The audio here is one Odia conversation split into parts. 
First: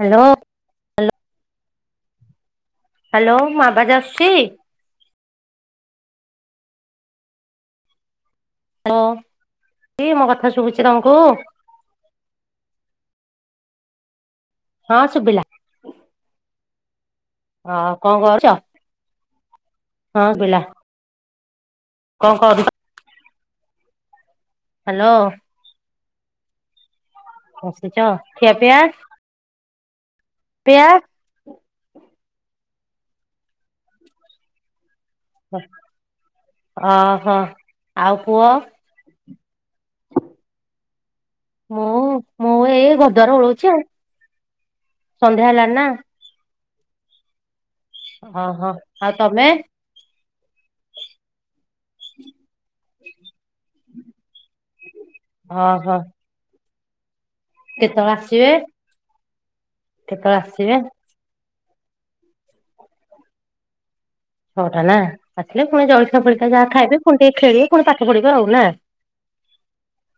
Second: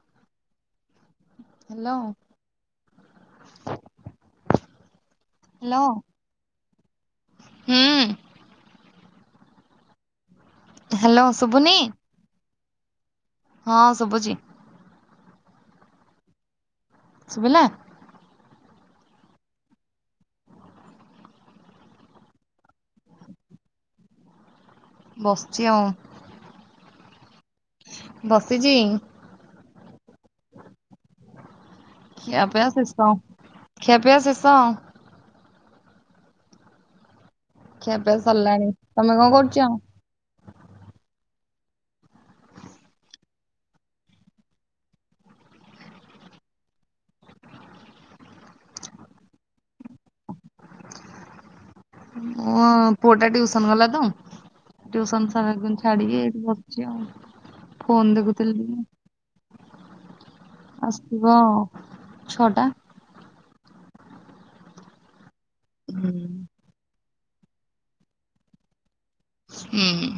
Hello hello. ହ୍ୟାଲୋ ହ୍ୟାଲୋ ମୋ ଆବାଜ଼ ଆସଛି? ହ୍ୟାଲୋ ହୁଁ। ହ ଦି ମୋ କଥା ଶୁଭୁଛି ତମକୁ? ହ୍ୟାଲୋ ଶୁଭୁନି ହଁ ଶୁଭୁଚି। ହଁ ସୁଭିଲା। ଶୁଭିଲା? ହଁ କଣ କରୁଛ? ହଁ ବିଲା। କଣ କରୁ ବସିଛି ଆଉ। ବସିଛ, ଖିଆ ବସିଛି ପିଆ? ପିଆ ଖିଆପିଆ ଶେଷ, ଖିଆପିଆ ଶେଷ। ଓ ହୋ। ଖିଆପିଆ ସରିଲାଣି। ତମେ କଣ କରୁଛ? ମୁଁ, ମୁଁ ଏଇ ଘରଦ୍ଵାରା ଓଳଉଛି ଆଉ। ସନ୍ଧ୍ୟା ହେଲାଣି ନା? ଓହୋ ଆଉ ତମେ? ହଁ ପୁଅଟା ଟ୍ୟୁସନ ଗଲା ତ, ଟ୍ୟୁସନ ସାର ଓହୋ ଛାଡିକି ଏଠି ବସିଛି ଆଉ। କେତେବେଳେ ଫୋନ ଆସିବେ ଦେଖୁଥିଲି। କେତେବେଳେ ଆସିବେ? ଆସିବ ଛଅଟା। ଛଅଟା ନା ଆସିଲେ ପୁଣି ହୁଁ। ଜଳଖିଆ ଫଳିକା ଯାହା ଖାଇବେ, ପୁଣି ଟିକେ ଖେଳିବେ, ପୁଣି ପାଠ ପଢିବେ ଆଉ ନା। ହୁଁ।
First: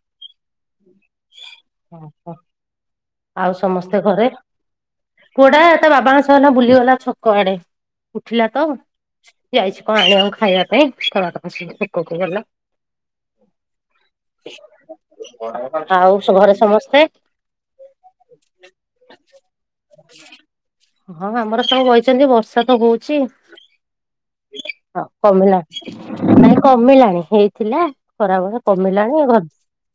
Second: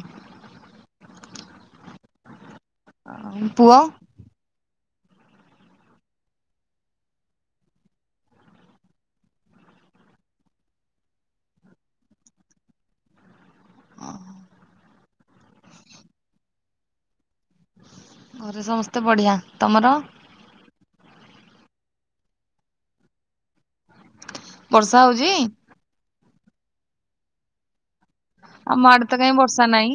ଓହ ଆଉ ପୁଅ ସମସ୍ତେ ଘରେ? ପୁଅଟା ତା ବାବାଙ୍କ ସହ ଏଈନା ବୁଲିଗଲା ଛକ ଆଡେ, ଉଠିଲା ତ। ଯାଇଛି କଣ ଆଣିବା ଖାଇବା ପାଇଁସ ପୋକକୁ ଗଲା ବଡ ବେପାର ତ ହୋଉଛି ଆଉ ଘରେ ସମସ୍ତେ ଘରେ ସମସ୍ତେ ବଢିଆ। ତମର? ହଁ ଆମର ସବୁ ବଇଛନ୍ତି ବର୍ଷା ତ ହଉଛି। ବର୍ଷା ହଁ ହଉଛି? କମିଲାଣି ମାନେ କମିଲାଣି ହେଇଥିଲା ଖରା ବଳି ଆମ ଆଡେ ତ କମିଲାଣି କାହିଁ ଘର ବର୍ଷା ନାହିଁ।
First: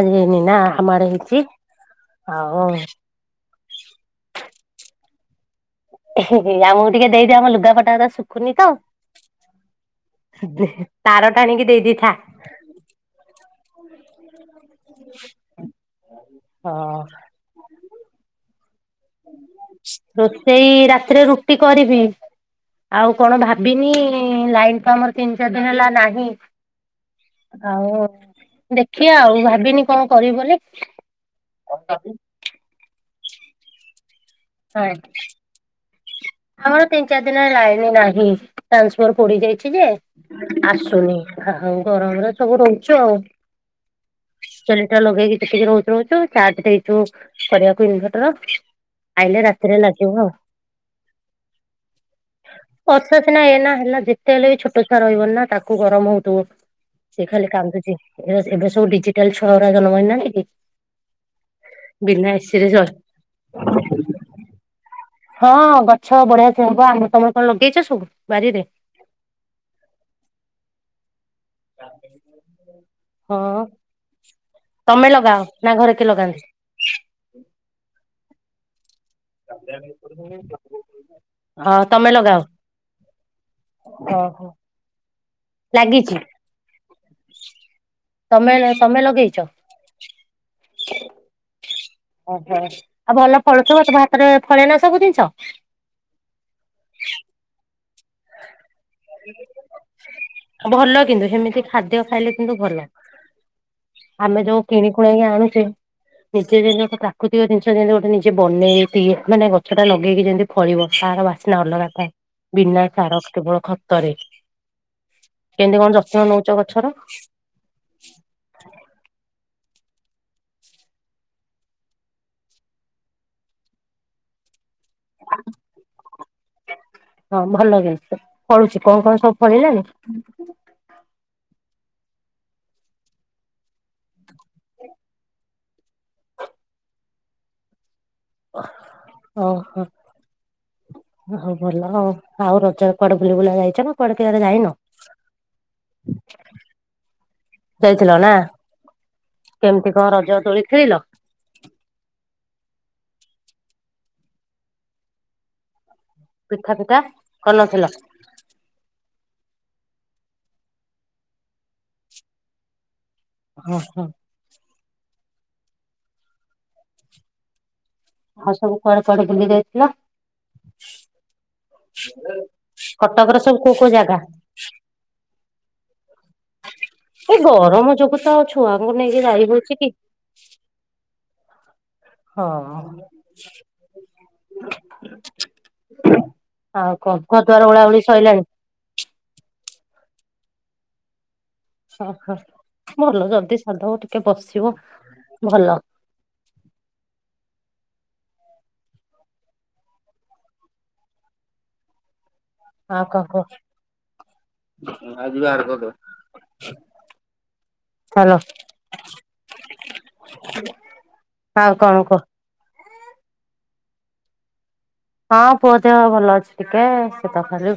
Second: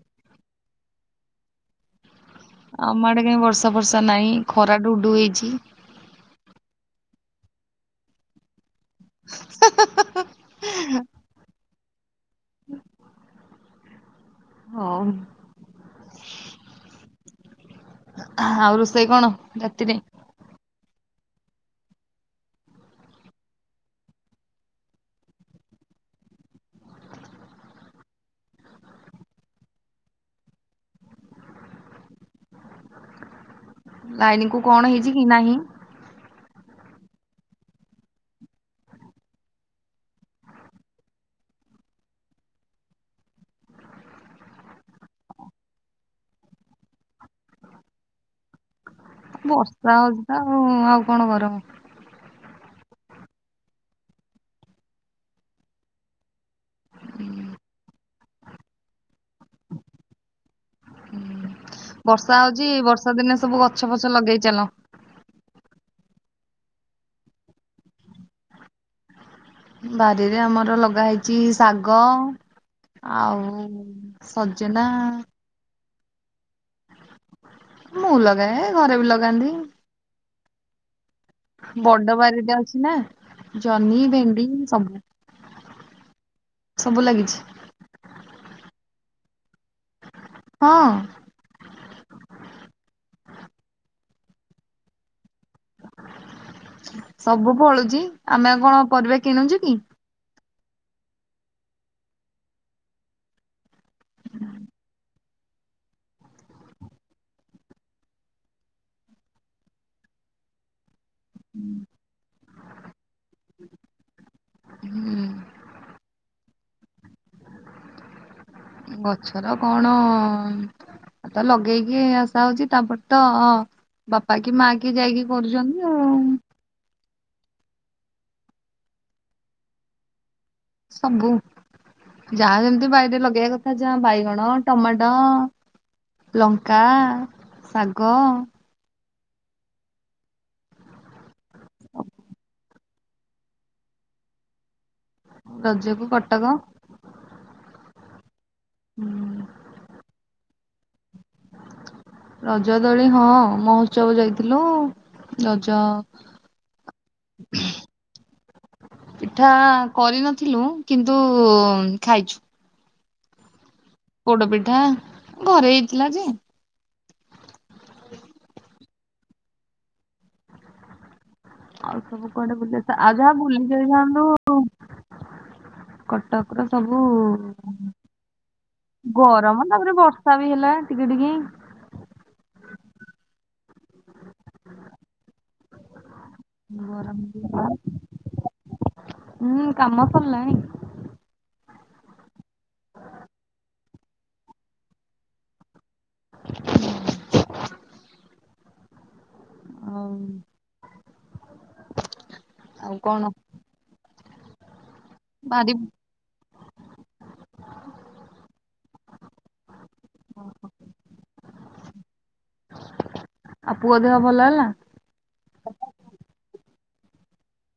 ଆଜି ହେଇନି ନା ଆମ ଆଡେ ହେଇଚି। ଆମ ଆଡେ କାଇଁ ବର୍ଷା ଫର୍ଷା ନାହିଁ ଖରା ଢୁ ଢୁ ହେଇଚି। ହେଁ ହେଁ ଆମକୁ ଟିକେ ଦେଇଦିଅ ଆମ ଲୁଗାପଟା ରା ଶୁଖୁନି ତ ତାର ଟାଣି କି ଆଣିକି ଦେଇ ଥା। ହଉ। ହଁ। ଆଉ ରୋ ରୋଷେଇ ରାତିରେ ରୁଟି କରିବି। ଆଉ କଣ ଭାବିନି ଲାଇନ୍ ତ ଆମର ତିନି ଚାରି ଦିନ ହେଲା ନାହିଁ। ଆଉ ଦେଖିବା ଆଉ ଭାବିନି କଣ କରିବି ବୋଲି [inaudible] ଲାଇନ କୁ ହଁ କଣ ହେଇଚି କି ନାହିଁ? ଆମର ତିନି ଚାରି ଦିନ ଲାଇନ ନାହିଁ ଟ୍ରାନ୍ସଫର୍ ପୋଡି ଯାଇଛି ଯେ ଆସୁନି। ହଉ ଗରମରେ ସବୁ ରହୁଛୁ ଆଉ। ଜେନିଟର ଲଗେଇକିି ଯେତିକି ରହୁଛୁ ରହୁଛୁ ଚାର୍ଜ ଦେଇଛୁ, କରିବାକୁ ଇନଭେର୍ଟର ବର୍ଷା ହଉଚି ତ ଆଉ ଆଉ କଣ କରବ? ବର୍ଷା ସିନା ଏଇନା ହେଲା ଯେତେ ହେଲେ ବି ଛୋଟ ଛୁଆ ରହିବନି ନା ତାକୁ ଗରମ ହଉଥିବ। ସେ ଖାଲି କାନ୍ଦୁଚି ଏ ଏବେ ସବୁ ଡିଜିଟାଲ ଛୁଆ ଗୁରା ଜନ୍ମ ହୋଇନାହାନ୍ତି କି? ବିନା ବର୍ଷା ଏସିରେ ହଉଚି ଚଳୁ। ବର୍ଷା ଦିନେ ସବୁ ଗଛ ଫଛ ଲଗେଇ ଚାଲ ହଁ ଗଛ ବଢିଆ ସେ ହବ ଆମ ତମର କଣ ଲଗେଇଚ ସବୁ ବାରିରେ? ବାରିରେ ଆମର ଲଗା ହେଇଚି ଶାଗ ହଁ। ଆଉ ସଜନା ତମେ ଲଗାଅ ନା ଘରେ କିଏ ଲଗାନ୍ତି? ମୁଁ ଲଗାଏ ଘରେ ବି ଲଗା [inaudible] ହଁ ତମେ ବଡ ଲଗାଅ ବାରିଟେ ଅଛି ନା ଜହ୍ନି, ଓହୋ ଭେଣ୍ଡି ସବୁ ଲାଗିଛି। ସବୁ ଲାଗିଛି ତମେ ତମେ ଲଗେଇଚ? ହଁ। ଓହୋ ଆଉ ଭଲ ଫଳୁଥିବ ତୁମ ହାତରେ ଫଳେ ନା ସବୁ ଜିନିଷ? ସବୁ ଫଳୁଛି ଆମେ ଆଉ କଣ ପରିବା କିଣୁଚୁ କି? ଭଲ କିନ୍ତୁ ହେମିତି ଖାଦ୍ୟ ଖାଇଲେ କିନ୍ତୁ ଭଲ। ଆମେ ଯୋଉ କିଣିକୁୁଣାକି ଆଣୁଚେ ନିଜେ ଯେମିତି ଗୋଟେ ପ୍ରାକୃତିକ ଜିନିଷ ଯେମିତି ଗୋଟେ ନିଜେ ବନେଇକି ମାନେ ଗଛ ଟା ଲଗେଇକି ଯେମିତି ଫଳିବ ତାର ବାସନା ଅଲଗା ଥାଏ ବିନା ସାର କେବଳ ଖତରେ ହୁଁ କେମିତି କଣ ଯତ୍ନ ନଉଚ ଗଛର? ଥର କଣ ଆ ତ ଲଗେଇକି ଆସା ହଉଚି ତାପରେ ତ ବାପା କି ମା କି ଯାଇକି କରୁଚନ୍ତି ଆଉ। ହଁ ଭଲ କି ଫଳୁଛି କଣ କଣ ସବୁ ଫଳିଲାଣିି? ସବୁ। ଯାହା ଯେମିତି ବାଇରେ ଲଗେଇବା କଥା ଯା ବାଇଗଣ, ଟମାଟୋ ଲଙ୍କା, ଶାଗ ଓହୋ। ହଉ ଭଲ ଆଉ ଆଉ ରଜରେ କୁଆଡେ ବୁଲି ବୁଲା ଯାଇଚ ନା କୁଆଡେ କୁଆଡେ ଯାଇନ? ରଜକୁ କଟକ। ଥିଲ ନା କେମିତି କଣ ରଜ ଦୋଳି ଖେଳିଲ? ରଜ ଦଳି ହଁ ମହୋତ୍ସବ ଯାଇଥିଲୁ ରଜ ପିଠା ପିଠା କରିନଥିଲ? ପିଠା କରିନଥିଲୁ କିନ୍ତୁ ଖାଇଛୁ ହଁ ହଁ ପୋଡ ପିଠା ଘରେ ହେଇଥିଲା ଯେ ଆଉ ସବୁ କୁଆଡେ କୁଆଡେ ବୁଲି ଯାଇଥିଲ? ଆଉ ସବୁ କୁଆଡେ ବୁଲି ଆଉ ଯାହା କଟକ ର ବୁଲି ସବୁ କୋଉ କୋଉ ଜାଗା? ଯାଇଥାନ୍ତୁ କଟକ ର ସବୁ ଏଇ ଗରମ ଯୋଗୁ ତ ଛୁଆଙ୍କୁ ନେଇକି ଯାଇ ଗରମ ହଉଛି କି ତାପରେ ବର୍ଷା ବି ହେଲା ଟିକେ କିଡିିକି। ହଁ। ଆଉ କ ଗରମ ବି ଘ ହେଲା। ଦୁଆର ଓଳା ଉଳି ସରଲାଣି। ହୁଁ କାମ ସରିଲାଣୀ। ଓହୋ ଭଲ ଜଲଦି ସାରିଦବ ଟିକେ ବସିବ ଭଲ। [inaudible] ହଉ [inaudible] ହାଁ କ କ ଆଜିି ବହାର ଭାରି କଦବା ହାଲୋ। ଆଉ କଣ କହ? ଆ ପୁଅ ଦେହ ଭଲ ହେଲା? କ ସେତ ଖାଲି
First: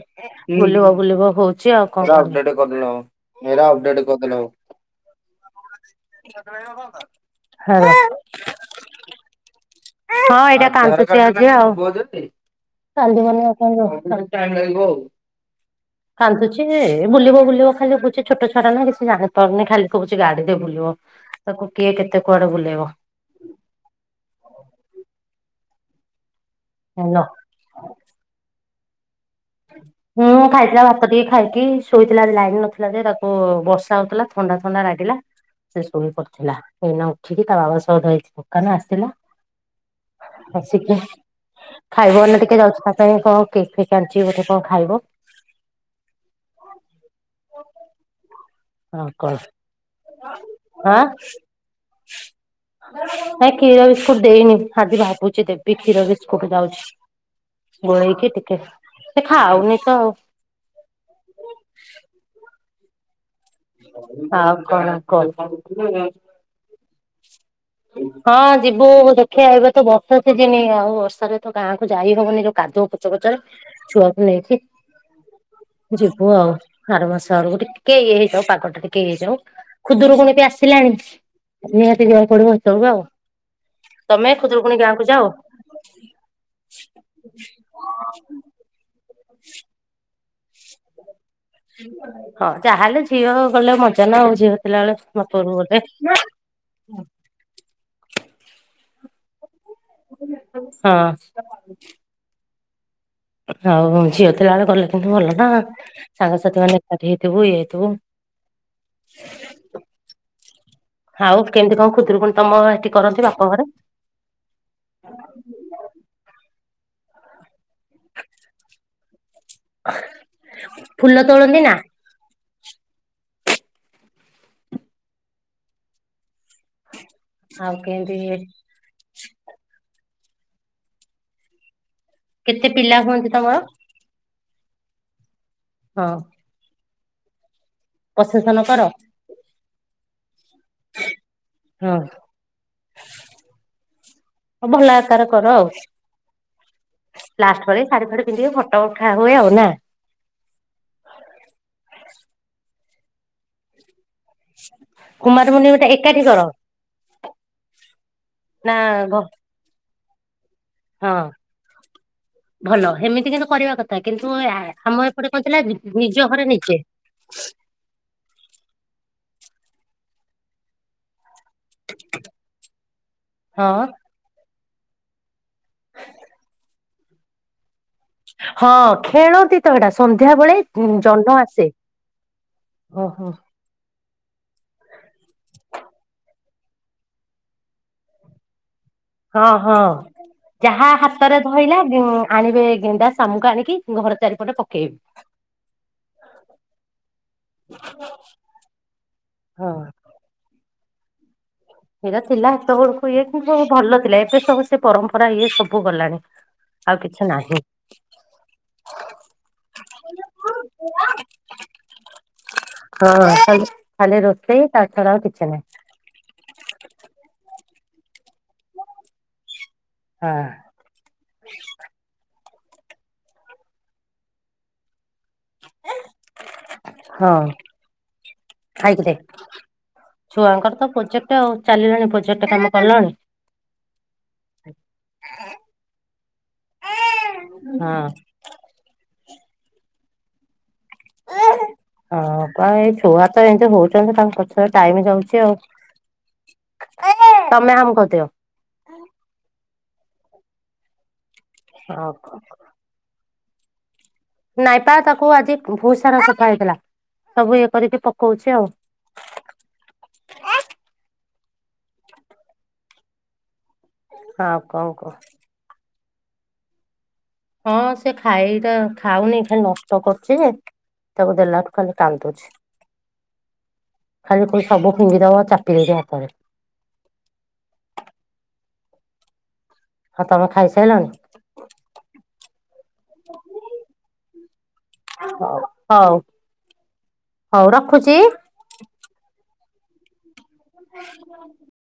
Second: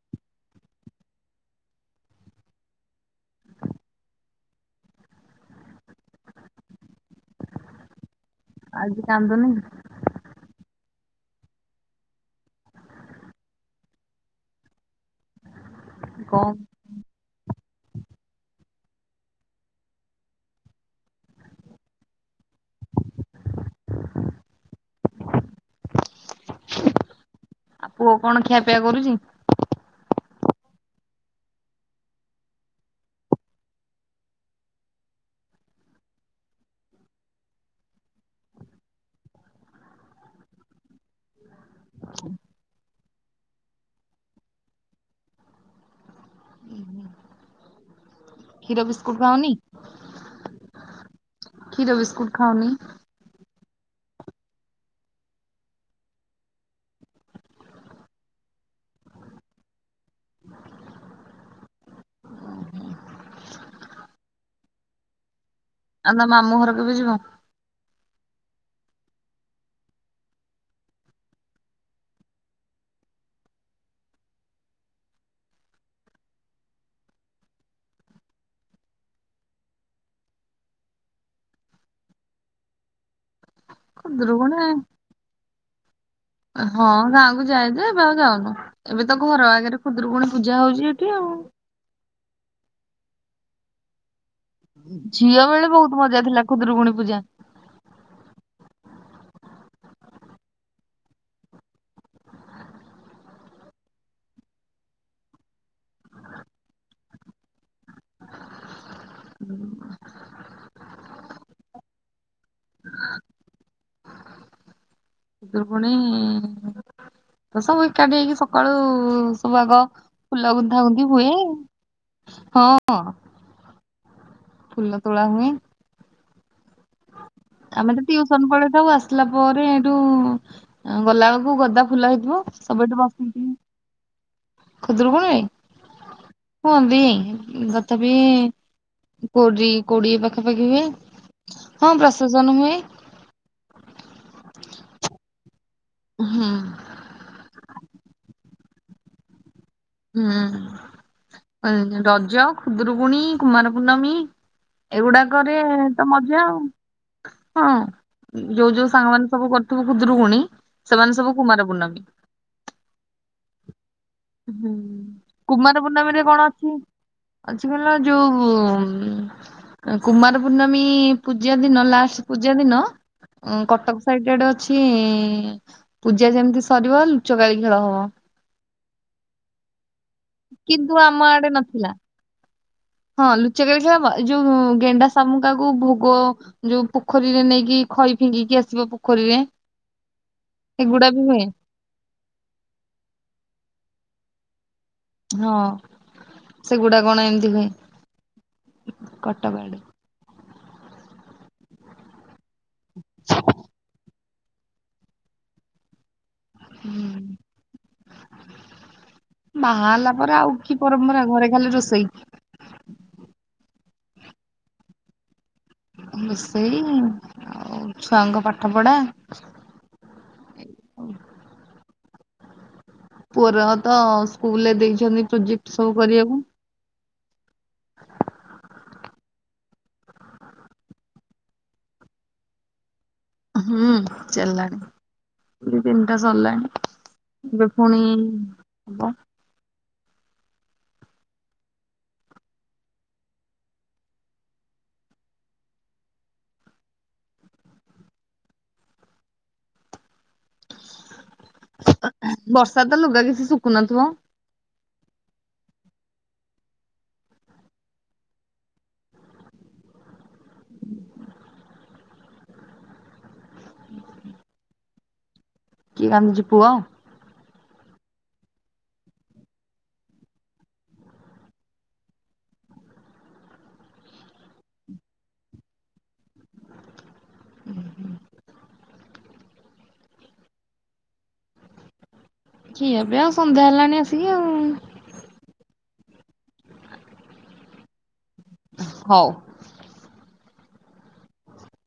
ବୁଲିବ ବୁଲିବ ହଉଛି ଆଉ କଣ। ହେରା ଅପ୍ଡେଟ୍ କରିଦେଲେ ହବ। ହଁ। [unintelligible] ଆଜି କାନ୍ଦୁନି? ହଁ ଏଇଟା କାନଛି ଆଜି ଆଉ। [unintelligible] କାଲି ଆମ [inaudible] କଣ କାନ୍ଦୁଛି ଏ ବୁଲିବ ବୁଲିବ ଖାଲି କୁଛି ଛୋଟ ଛୁଅଟା ନା କିଛି ଜାଣି ପାରୁନି ଖାଲି କହୁଚି ଗଡିରେ ବୁଲିବ ତାକୁ କିଏ କେତେ କୁଆଡେ ବୁଲେଇବ ଅହ୍। ହେଲ ଆ ପୁଅ କଣ ଖିଆପିଆ କରୁଛି? ହୁଁ ଖାଇଥିଲା ଭାତ ଟିକେ ଖାଇକି ଶୋଇଥିଲା ଲାଇନ୍ ନଥିଲା ଯେ ତାକୁ ବର୍ଷା ହଉଥିଲା ଥଣ୍ଡା ଥଣ୍ଡା ଲାଗିଲା। ସେ ଶୋଇ ପଡ଼ିଥିଲା ଏଇନା ଉଠିକି ତା ବାବା ସହ ଯାଇଛି ଦୋକାନ ଆସିଥିଲା। ଆସିକି ଖାଇବ ଲେ ଟିକେ ଯାଉଛି ତା ପାଇଁ କଣ କେକ୍ ଫେକ୍ ଆଣୁଚି ଟେ ଗୋଟେ କଣ ଖାଇବ। କ୍ଷୀର ଆଉ ବିସ୍କୁଟ କଣ ଖାଉନି? ଆଁ। କ୍ଷୀର ବିସ୍କୁଟ୍ ଖାଉନି? କିର ବିସ୍କୁଟ ଦେଇନି ହାଦି ଭାବୁଛି ଦେବେ କ୍ଷୀର ବିସ୍କୁଟ୍ ଯାଉଛି। ଗୋଳେଇକି ଟିକେ ସେ ଖାଉଁନିତ ଆଉ। [unintelligible] ହଁ କଣ କଲ୍। ଆମ ମାମୁଁ ଘରକୁ କେବେ ଯିବ। ହଁ ଯିବୁ ଦେଖିବାଆ ଏବେ ତ ବର୍ଷା ସିଯିନି ଆଉ ବର୍ଷାରେ ତ ଗାଁକୁ ଯାଇ ହବନି ଯୋଉ କାଦୁଅ ପଚପଚ ତାର ଛୁଆକୁ ନେଇକି। ଯିବୁ ଆଉ ଆର ମାସ ଆରକୁ ଟିକେ ଇଏ ହେଇ ଥାଉ ପା ଆଟ ଟିକେ ହେଇଯାଉ ଖୁଦରୁକୁଣୀ ପି ଆସିଲାଣି ନିହାତି ଜିବାକୁ ପଡିବ ହେତ ବଳକୁ ଆଉ। ତମେ ଖୁଦୁରୁକୁଣୀ ଖୁଦୁରକୁଣୀ ଗାଁ କୁ ଯାଉ? ହଁ ଗାଁକୁ ଯାଇ ଯେ ଏବେ ଆଉ ଯାଉନୁ ଏବେ ତ ଘର ଆଗରେ ଖୁଦୁରୁକୁଣୀ ପୂଜା ହଉଛି ଏଠି ଆଉ। ହଁ ଯାହାହେଲେ ଝିଅ ଗଲେ ମଜା ନା ଆଉ ଜିଅ ଥିଲା ବେଳେ ଝିଅ ବାପଘରକୁ ବେଳେ ବହୁତ ମଜା ଥିଲା ଖୁଦୁରୁକୁଣୀ ଗଲେ ପୂଜା [inaudible] ହଁ। ହଉ ଝିଅ ଥିଲାବେଳେ ଗଲେତ ଭଲ ନା ଆଉ ସାଙ୍ଗସାଥି ମାନେ ଏକାଠି ହେଇଥିବୁ ଇଏ ହେଇଥିବୁ। [inaudible] ଆଉ କେମିତି କଣ ଖୁଦରୁକୁଣ ତମ ହେଟି କରନ୍ତି ବାପ ଘରେ? ଖୁଦୁରୁକୁଣୀ ତ ସବୁ ଏକାଠି ହେଇକି ସକାଳୁ ସବୁ ଆଗ ଫୁଲ ଗୁନ୍ଥାଗୁନ୍ଥି ଫୁଲ ହୁଏ, ତୋଳନ୍ତି ନା ହଁ ଫୁଲ ତୋଳା ହୁଏ ଆଉ ଆମେ ତ କେମିତି ଟିଉସନ ପଳେଇଥାଉ ଆସିଲା ପରେ ହେଇଠୁ ଗଲାବେଳକୁ ଗଦା ଖୁଲା ହେଇଥିବ କେତେ ସବୁ ପିଲା ଏଇଠି ବ ହୁଅନ୍ତି ତମର? ଖୁଦୁରକୁୁଣୀ ଆ ଇ ହଁ। [unintelligible] ପ୍ରଶେସନ କର? କୋଡି କୋଡିଏ ପାଖାପାଖି ହୁଏ, ହଁ, ପ୍ରଶେସନ ହୁଏ। [inaudible] ହଉ ଭଲ ଆ ତାର କର ଆଉ ହୁଁ ଲାଷ୍ଟ ପରେ ଶଢୀ ଫାଢୀ ପିନ୍ଧିବେ ଫଟୋ ଉଠା ହୁଏ, ଆଉ ନା ହୁଁ। ରଜ, ଖୁଦୁରୁକୁୁଣୀ, କୁମାର ପୂର୍ଣ୍ଣମୀ କୁମାର ଏଗୁଡାକରେ ପୁର୍ଣିମା ଟା ତ ଏକାଠି ମଜା କର ଆଉ। ହଁ, ଯୋଉ ନା ଯୋଉ ସାଙ୍ଗମାନେ ସବୁ କରୁଥିବେ ଖୁଦରୁକୁଣୀ ହଁ ଭଲ ଏମିତି କିନ୍ତୁ କରିବା କଥା। କିନ୍ତୁ ଆମ ଏପଟେ କଣ ଥିଲା କୁମାର ନିଜ ପୂର୍ଣ୍ଣମୀରେ କଣ ଘରେ ନିଜେ ଅଛି କହିଲ? ଯୋଉ କୁମାର ପୂର୍ଣ୍ଣମୀ ପୂଜା ଦିନ ଲାଷ୍ଟ ପୂଜା ଦିନ ହଁ କଟକ ସାଇଡ ଆଡେ ଅଛି ପୂଜା ଯେମିତି ସରିବ ଲୁଚକାଳି ଖେଳ ହବ। ହଁ, ଖେଳନ୍ତି ତ ହେଇଟା ସନ୍ଧ୍ୟାବେଳେ କିନ୍ତୁ ଆମ ଜହ୍ନ ଆଡେ ଆସେ। ନଥିଲା ହଁ ଓହୋ। ଲୁଚା କାଳୀ ଖେଳ ମ ଯୋଉ ଗେଣ୍ଡା ଶାମୁକାକୁ ଭୋଗ, ଯୋଉ ପୋଖରୀରେ ନେଇକି ଖଇ ଫିଙ୍ଗିକି ଆସିବ ପୋଖରୀରେ ହଁ, ହଁ ଯାହା ସେଗୁଡା ବି ହାତରେ ହୁଏ ଧଇଲା ଉଁ ଆଣିବେ ଗେଣ୍ଡା ସାମୁକା ଆଣିକି ଘର ଚାରିପଟେ ପକେଇବ ହଁ, ସେଗୁଡା କଣ ଏମିତି ହୁଏ। କଟକ ହଁ। ରେ ସେଇଟା ଥିଲା ସେତେବେଳକୁ ଇଏ କିନ୍ତୁ, ସବୁ ଭଲ ଥିଲା। ଏବେ ସବୁ ସେ ପରମ୍ପରା ଇଏ ସବୁ ଗଲାଣି ଆଉ କିଛି ହୁଁ ନାହିଁ। ବାହାହେଲା ପରେ ଆଉ କି ପରମ୍ପରା ଘରେ ଖାଲି ରୋଷେଇ ହଁ ଖାଲି ଖାଲି ରୋଷେଇ, ତା ଛଡା ଆଉ କିଛି ନାହିଁ। ରୋଷେଇ ଆଉ ଛୁଆଙ୍କ ପାଠପଢ଼ା ହଁ ପୁଅର ତ ସ୍କୁଲରେ ଦେଇଛନ୍ତି ପ୍ରୋଜେକ୍ଟ ସବୁ କରିବାକୁ। ହଁ। [inaudible] ଛୁଆଙ୍କର ତ ପ୍ରୋଜେକ୍ଟ। ଆଉ ଚାଲିଲାଣି ପ୍ରୋଜେକ୍ଟ କାମ କଲଣି? ହୁଁ, ଚାଲିଲାଣି। ଦି, ତିନିଟା ସରିଲାଣି। ଏବେ ପୁଣି ହଁ। ହବ [inaudible] ହଁ, କୁଆଡେ ଏଇ ଛୁଆ ତ ଏମତି ହଉଛନ୍ତି, ତାଙ୍କ ପଛରେ ଟାଇମ ଯାଉଛି। ଆଉ ହଇରେ ତମେ ହାମୁ କରିଦିଅ। ଏ ହଁ ଏଁହେ ବର୍ଷା ତ ଲୁଗା କିଛି ଶୁଖୁନଥିବ? ନାଇଁ ପା ତାକୁ ଆଜି ବହୁତ ସାରା ସଫା ହେଇଥିଲା। ସବୁ ଇଏ କରିକି ପକଉଛି ଆଉ ଆଉ, କଣ କହ? କିଏ କାନ୍ଦୁଚି, ପୁଅ? ହଁ, ସେ ଖାଇଟା ଖାଉନି ଖାଲି ନଷ୍ଟ କରୁଛି। ଯେ ତାକୁ, ଦେଲାଠୁ ଖାଲି କାଢ଼ିଦଉଚି। ଖାଲି କହୁଚି ସବୁ ଫିଙ୍ଗିଦବ। ଚାପି ଦେବି ହାତାରେ [unintelligible] ହଁ ତମେ ଖାଇସାରିଲଣି। କିଆ ବ୍ୟାଆ ସଣା ହେଲାଣି ଆସିକି। ହଉ ହଉ ରଖୁଛି। ହଉ। [unintelligible]